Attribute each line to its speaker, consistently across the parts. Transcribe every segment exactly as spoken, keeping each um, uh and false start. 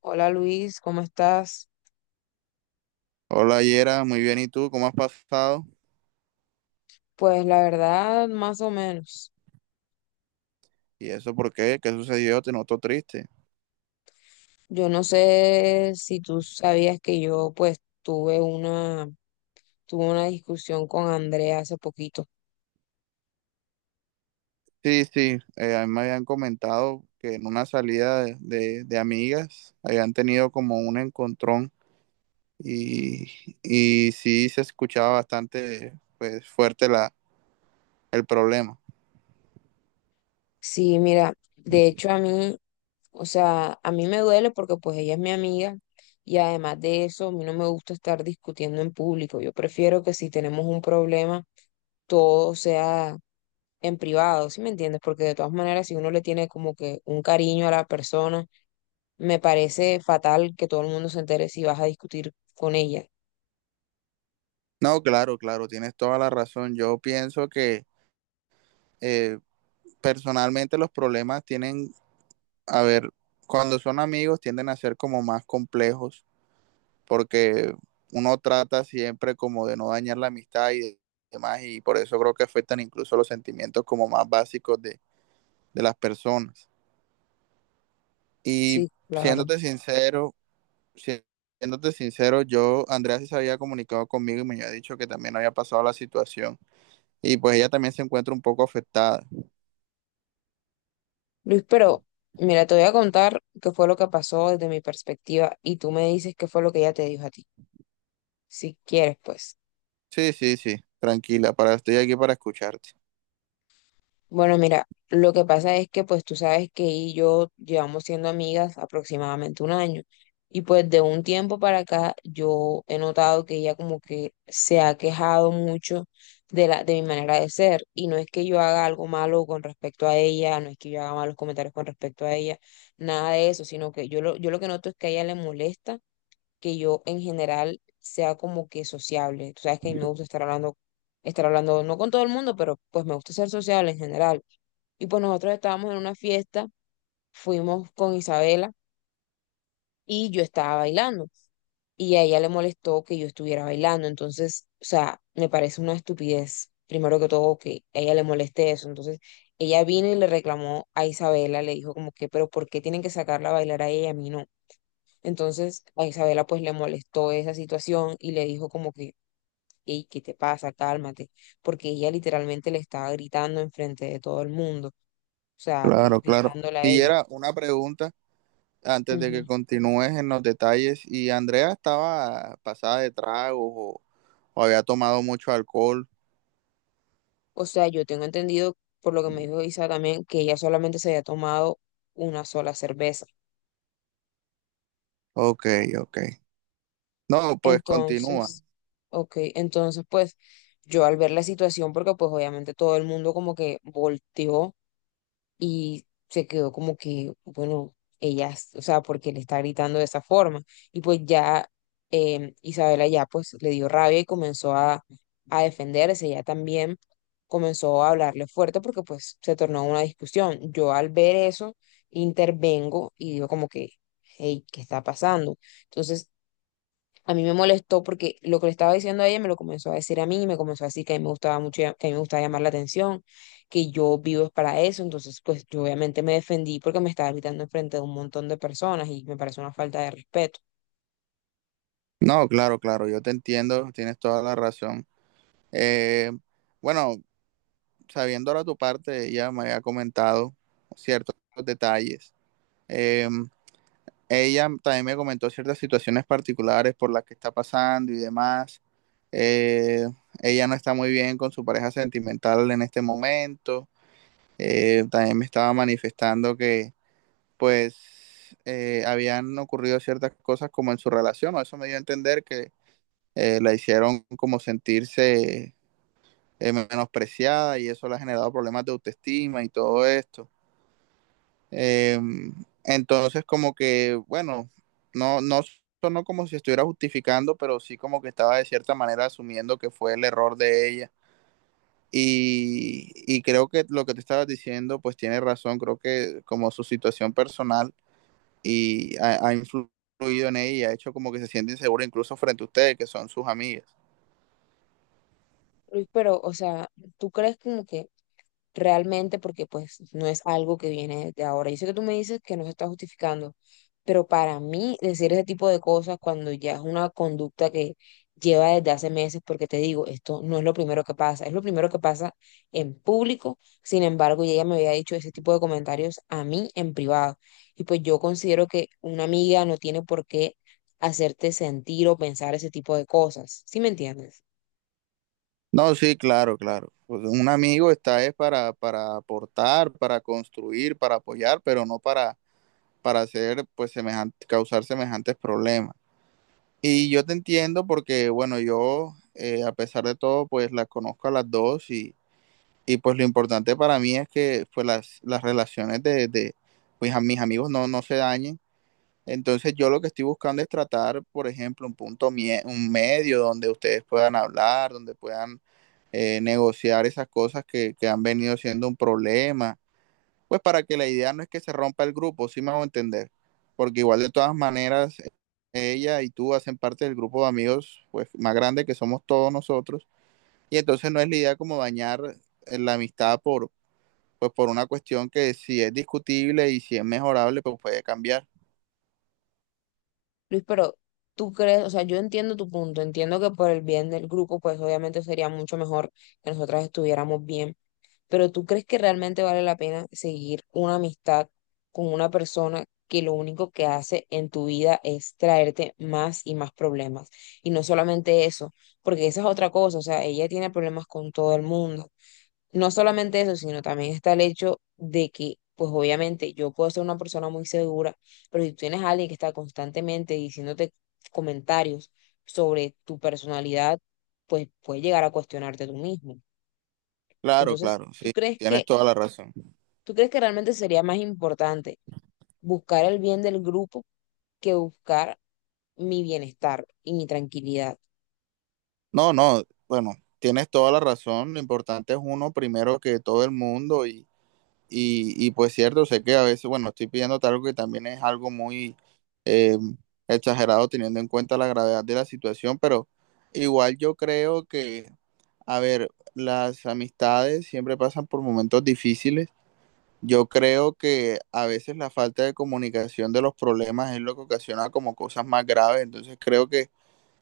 Speaker 1: Hola Luis, ¿cómo estás?
Speaker 2: Hola Yera, muy bien, ¿y tú? ¿Cómo has pasado?
Speaker 1: Pues la verdad, más o menos.
Speaker 2: ¿Y eso por qué? ¿Qué sucedió? Te noto triste.
Speaker 1: Yo no sé si tú sabías que yo pues tuve una, tuve una discusión con Andrea hace poquito.
Speaker 2: Sí, sí, eh, a mí me habían comentado que en una salida de, de- de amigas habían tenido como un encontrón y, y sí se escuchaba bastante pues, fuerte la, el problema.
Speaker 1: Sí, mira, de hecho a mí, o sea, a mí me duele porque pues ella es mi amiga y además de eso, a mí no me gusta estar discutiendo en público. Yo prefiero que si tenemos un problema, todo sea en privado, ¿sí me entiendes? Porque de todas maneras, si uno le tiene como que un cariño a la persona, me parece fatal que todo el mundo se entere si vas a discutir con ella.
Speaker 2: No, claro, claro, tienes toda la razón. Yo pienso que eh, personalmente los problemas tienen, a ver, cuando son amigos tienden a ser como más complejos porque uno trata siempre como de no dañar la amistad y demás, y por eso creo que afectan incluso los sentimientos como más básicos de, de las personas. Y
Speaker 1: Sí, claro.
Speaker 2: siéndote sincero, si, siéndote sincero, yo, Andrea sí se había comunicado conmigo y me había dicho que también había pasado la situación. Y pues ella también se encuentra un poco afectada.
Speaker 1: Luis, pero mira, te voy a contar qué fue lo que pasó desde mi perspectiva y tú me dices qué fue lo que ella te dijo a ti, si quieres, pues.
Speaker 2: Sí, sí, sí, tranquila, para, estoy aquí para escucharte.
Speaker 1: Bueno, mira, lo que pasa es que pues tú sabes que ella y yo llevamos siendo amigas aproximadamente un año y pues de un tiempo para acá yo he notado que ella como que se ha quejado mucho de la de mi manera de ser y no es que yo haga algo malo con respecto a ella, no es que yo haga malos comentarios con respecto a ella, nada de eso, sino que yo lo yo lo que noto es que a ella le molesta que yo en general sea como que sociable. Tú sabes que a mí me gusta estar hablando, estar hablando no con todo el mundo, pero pues me gusta ser sociable en general. Y pues nosotros estábamos en una fiesta, fuimos con Isabela y yo estaba bailando. Y a ella le molestó que yo estuviera bailando. Entonces, o sea, me parece una estupidez, primero que todo, que a ella le moleste eso. Entonces, ella vino y le reclamó a Isabela, le dijo como que, pero ¿por qué tienen que sacarla a bailar a ella, y a mí no? Entonces a Isabela pues le molestó esa situación y le dijo como que, hey, ¿qué te pasa? Cálmate, porque ella literalmente le estaba gritando enfrente de todo el mundo, o sea,
Speaker 2: Claro, claro.
Speaker 1: gritándole a
Speaker 2: Y
Speaker 1: ella.
Speaker 2: era una pregunta. Antes de
Speaker 1: Ujú.
Speaker 2: que continúes en los detalles, ¿y Andrea estaba pasada de tragos o, o había tomado mucho alcohol?
Speaker 1: O sea, yo tengo entendido, por lo que me dijo Isa también, que ella solamente se había tomado una sola cerveza.
Speaker 2: Ok, ok. No, pues continúa.
Speaker 1: Entonces, ok, entonces pues yo al ver la situación, porque pues obviamente todo el mundo como que volteó y se quedó como que, bueno, ella, es- o sea, porque le está gritando de esa forma. Y pues ya eh, Isabela ya pues le dio rabia y comenzó a, a defenderse, ella también comenzó a hablarle fuerte porque pues se tornó una discusión. Yo al ver eso intervengo y digo como que, hey, ¿qué está pasando? Entonces a mí me molestó porque lo que le estaba diciendo a ella me lo comenzó a decir a mí, me comenzó a decir que a mí me gustaba mucho, ya- que a mí me gustaba llamar la atención, que yo vivo es para eso, entonces pues yo obviamente me defendí porque me estaba gritando enfrente de un montón de personas y me parece una falta de respeto.
Speaker 2: No, claro, claro, yo te entiendo, tienes toda la razón. Eh, bueno, sabiendo ahora tu parte, ella me había comentado ciertos detalles. Eh, ella también me comentó ciertas situaciones particulares por las que está pasando y demás. Eh, ella no está muy bien con su pareja sentimental en este momento. eh, también me estaba manifestando que pues eh, habían ocurrido ciertas cosas como en su relación, o eso me dio a entender que eh, la hicieron como sentirse eh, menospreciada y eso le ha generado problemas de autoestima y todo esto. Eh, entonces como que, bueno, no, no sonó como si estuviera justificando, pero sí como que estaba de cierta manera asumiendo que fue el error de ella. Y, y creo que lo que te estabas diciendo, pues tiene razón, creo que como su situación personal y ha, ha influido en ella y ha hecho como que se siente insegura incluso frente a ustedes, que son sus amigas.
Speaker 1: Luis, pero, o sea, ¿tú crees como que realmente? Porque pues no es algo que viene de ahora. Yo sé que tú me dices que no se está justificando, pero para mí decir ese tipo de cosas cuando ya es una conducta que lleva desde hace meses, porque te digo, esto no es lo primero que pasa, es lo primero que pasa en público, sin embargo, y ella me había dicho ese tipo de comentarios a mí en privado. Y pues yo considero que una amiga no tiene por qué hacerte sentir o pensar ese tipo de cosas, ¿sí me entiendes?
Speaker 2: No, sí, claro, claro. Pues un amigo está es para, para aportar, para construir, para apoyar, pero no para, para hacer, pues, semejante, causar semejantes problemas. Y yo te entiendo porque, bueno, yo, eh, a pesar de todo, pues las conozco a las dos y, y pues lo importante para mí es que pues, las, las relaciones de, de pues, a mis amigos no, no se dañen. Entonces yo lo que estoy buscando es tratar, por ejemplo, un punto, mie- un medio donde ustedes puedan hablar, donde puedan eh, negociar esas cosas que, que han venido siendo un problema, pues para que la idea no es que se rompa el grupo, sí me hago entender, porque igual de todas maneras ella y tú hacen parte del grupo de amigos pues más grande que somos todos nosotros y entonces no es la idea como dañar eh, la amistad por, pues por una cuestión que si es discutible y si es mejorable, pues puede cambiar.
Speaker 1: Luis, pero tú crees, o sea, yo entiendo tu punto, entiendo que por el bien del grupo, pues obviamente sería mucho mejor que nosotras estuviéramos bien, pero ¿tú crees que realmente vale la pena seguir una amistad con una persona que lo único que hace en tu vida es traerte más y más problemas? Y no solamente eso, porque esa es otra cosa, o sea, ella tiene problemas con todo el mundo. No solamente eso, sino también está el hecho de que, pues obviamente yo puedo ser una persona muy segura, pero si tú tienes a alguien que está constantemente diciéndote comentarios sobre tu personalidad, pues puede llegar a cuestionarte tú mismo.
Speaker 2: Claro,
Speaker 1: Entonces,
Speaker 2: claro,
Speaker 1: ¿tú
Speaker 2: sí,
Speaker 1: crees
Speaker 2: tienes
Speaker 1: que,
Speaker 2: toda la razón.
Speaker 1: ¿tú crees que realmente sería más importante buscar el bien del grupo que buscar mi bienestar y mi tranquilidad?
Speaker 2: No, no, bueno, tienes toda la razón. Lo importante es uno primero que todo el mundo y, y, y pues cierto, sé que a veces, bueno, estoy pidiendo algo que también es algo muy eh, exagerado teniendo en cuenta la gravedad de la situación, pero igual yo creo que, a ver, las amistades siempre pasan por momentos difíciles. Yo creo que a veces la falta de comunicación de los problemas es lo que ocasiona como cosas más graves. Entonces creo que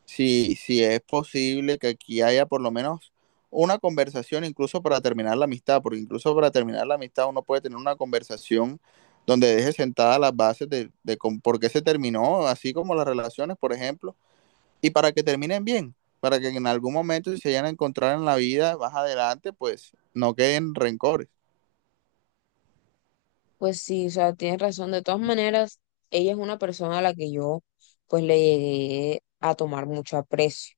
Speaker 2: si, si es posible que aquí haya por lo menos una conversación, incluso para terminar la amistad, porque incluso para terminar la amistad uno puede tener una conversación donde deje sentadas las bases de, de con- por qué se terminó, así como las relaciones, por ejemplo, y para que terminen bien, para que en algún momento si se vayan a encontrar en la vida más adelante, pues no queden rencores.
Speaker 1: Pues sí, o sea, tienes razón. De todas maneras, ella es una persona a la que yo pues le llegué a tomar mucho aprecio,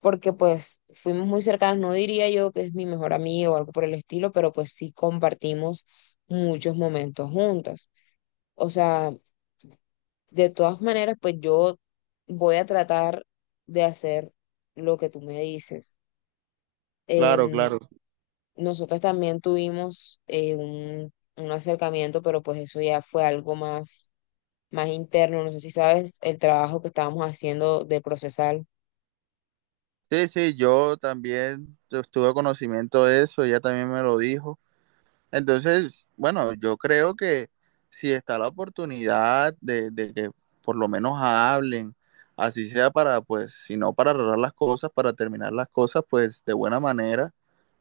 Speaker 1: porque pues fuimos muy cercanas, no diría yo que es mi mejor amiga o algo por el estilo, pero pues sí compartimos muchos momentos juntas. O sea, de todas maneras, pues yo voy a tratar de hacer lo que tú me dices.
Speaker 2: Claro,
Speaker 1: Em,
Speaker 2: claro.
Speaker 1: Nosotros también tuvimos eh, un, un acercamiento, pero pues eso ya fue algo más más interno. No sé si sabes el trabajo que estábamos haciendo de procesal.
Speaker 2: Sí, sí, yo también tu- tuve conocimiento de eso, ella también me lo dijo. Entonces, bueno, yo creo que si está la oportunidad de, de que por lo menos hablen, así sea para, pues, si no para arreglar las cosas, para terminar las cosas, pues de buena manera,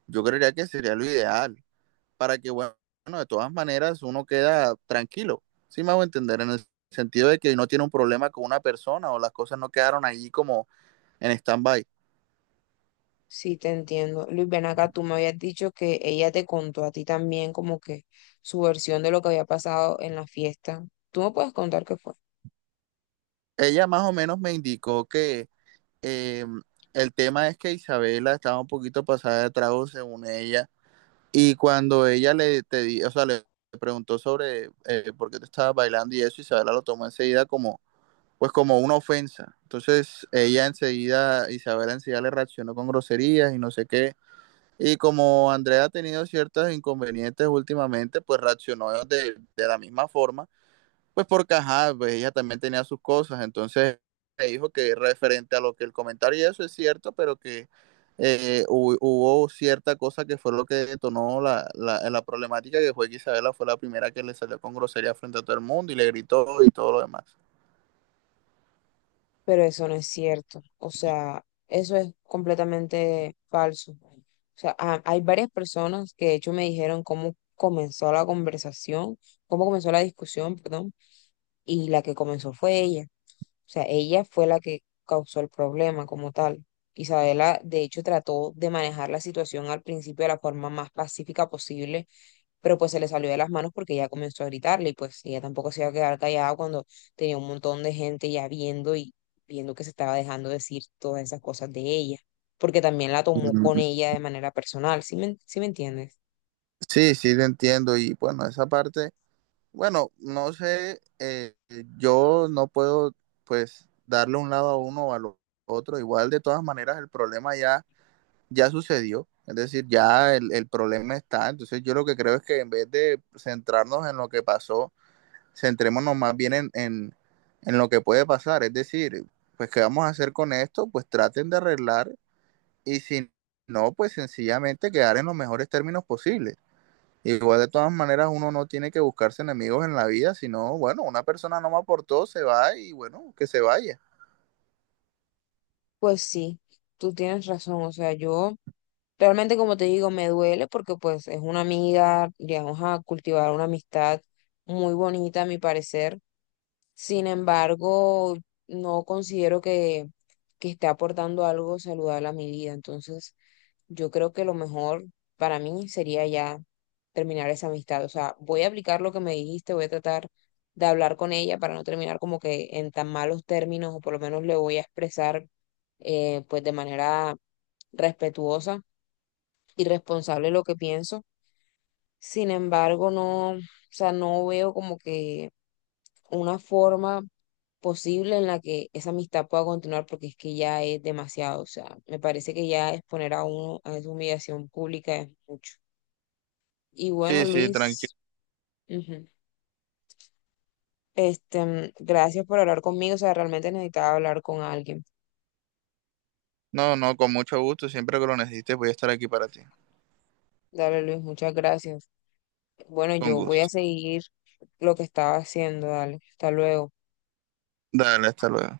Speaker 2: yo creería que sería lo ideal, para que, bueno, de todas maneras uno queda tranquilo. Sí, me hago entender, en el sentido de que no tiene un problema con una persona o las cosas no quedaron ahí como en stand-by.
Speaker 1: Sí, te entiendo. Luis, ven acá, tú me habías dicho que ella te contó a ti también como que su versión de lo que había pasado en la fiesta. Tú me puedes contar qué fue.
Speaker 2: Ella más o menos me indicó que eh, el tema es que Isabela estaba un poquito pasada de trago según ella. Y cuando ella le, te di- o sea, le preguntó sobre eh, por qué te estabas bailando y eso, Isabela lo tomó enseguida como, pues como una ofensa. Entonces ella enseguida, Isabela enseguida le reaccionó con groserías y no sé qué. Y como Andrea ha tenido ciertos inconvenientes últimamente, pues reaccionó de, de la misma forma. Pues porque, ajá, pues ella también tenía sus cosas, entonces me dijo que referente a lo que el comentario y eso es cierto, pero que eh, hu- hubo cierta cosa que fue lo que detonó la, la, la problemática, que fue que Isabela fue la primera que le salió con grosería frente a todo el mundo y le gritó y todo lo demás.
Speaker 1: Pero eso no es cierto. O sea, eso es completamente falso. O sea, ha- hay varias personas que de hecho me dijeron cómo comenzó la conversación, cómo comenzó la discusión, perdón, y la que comenzó fue ella. O sea, ella fue la que causó el problema como tal. Isabela, de hecho, trató de manejar la situación al principio de la forma más pacífica posible, pero pues se le salió de las manos porque ella comenzó a gritarle y pues ella tampoco se iba a quedar callada cuando tenía un montón de gente ya viendo y viendo que se estaba dejando decir todas esas cosas de ella, porque también la tomó con
Speaker 2: Mm.
Speaker 1: ella de manera personal, ¿sí me, ¿sí me entiendes?
Speaker 2: Sí, sí, te entiendo. Y bueno, esa parte, bueno, no sé, eh, yo no puedo pues darle un lado a uno o al otro. Igual de todas maneras el problema ya ya sucedió, es decir, ya el, el problema está. Entonces yo lo que creo es que en vez de centrarnos en lo que pasó, centrémonos más bien en, en, en lo que puede pasar. Es decir, pues qué vamos a hacer con esto, pues traten de arreglar y si no, pues sencillamente quedar en los mejores términos posibles. Igual de todas maneras uno no tiene que buscarse enemigos en la vida, sino, bueno, una persona no me aportó, se va y bueno, que se vaya.
Speaker 1: Pues sí, tú tienes razón, o sea, yo... Realmente, como te digo, me duele porque pues es una amiga, llegamos a cultivar una amistad muy bonita, a mi parecer. Sin embargo, no considero que, que esté aportando algo saludable a mi vida. Entonces, yo creo que lo mejor para mí sería ya terminar esa amistad. O sea, voy a aplicar lo que me dijiste, voy a tratar de hablar con ella para no terminar como que en tan malos términos, o por lo menos le voy a expresar eh, pues de manera respetuosa irresponsable lo que pienso. Sin embargo, no, o sea, no veo como que una forma posible en la que esa amistad pueda continuar porque es que ya es demasiado, o sea, me parece que ya exponer a uno a esa humillación pública es mucho. Y bueno,
Speaker 2: Sí, sí, tranquilo.
Speaker 1: Luis, ujú, Este, mm, gracias por hablar conmigo, o sea, realmente necesitaba hablar con alguien.
Speaker 2: No, no, con mucho gusto, siempre que lo necesites voy a estar aquí para ti.
Speaker 1: Dale, Luis, muchas gracias. Bueno,
Speaker 2: Con
Speaker 1: yo voy
Speaker 2: gusto.
Speaker 1: a seguir lo que estaba haciendo, dale, hasta luego.
Speaker 2: Dale, hasta luego.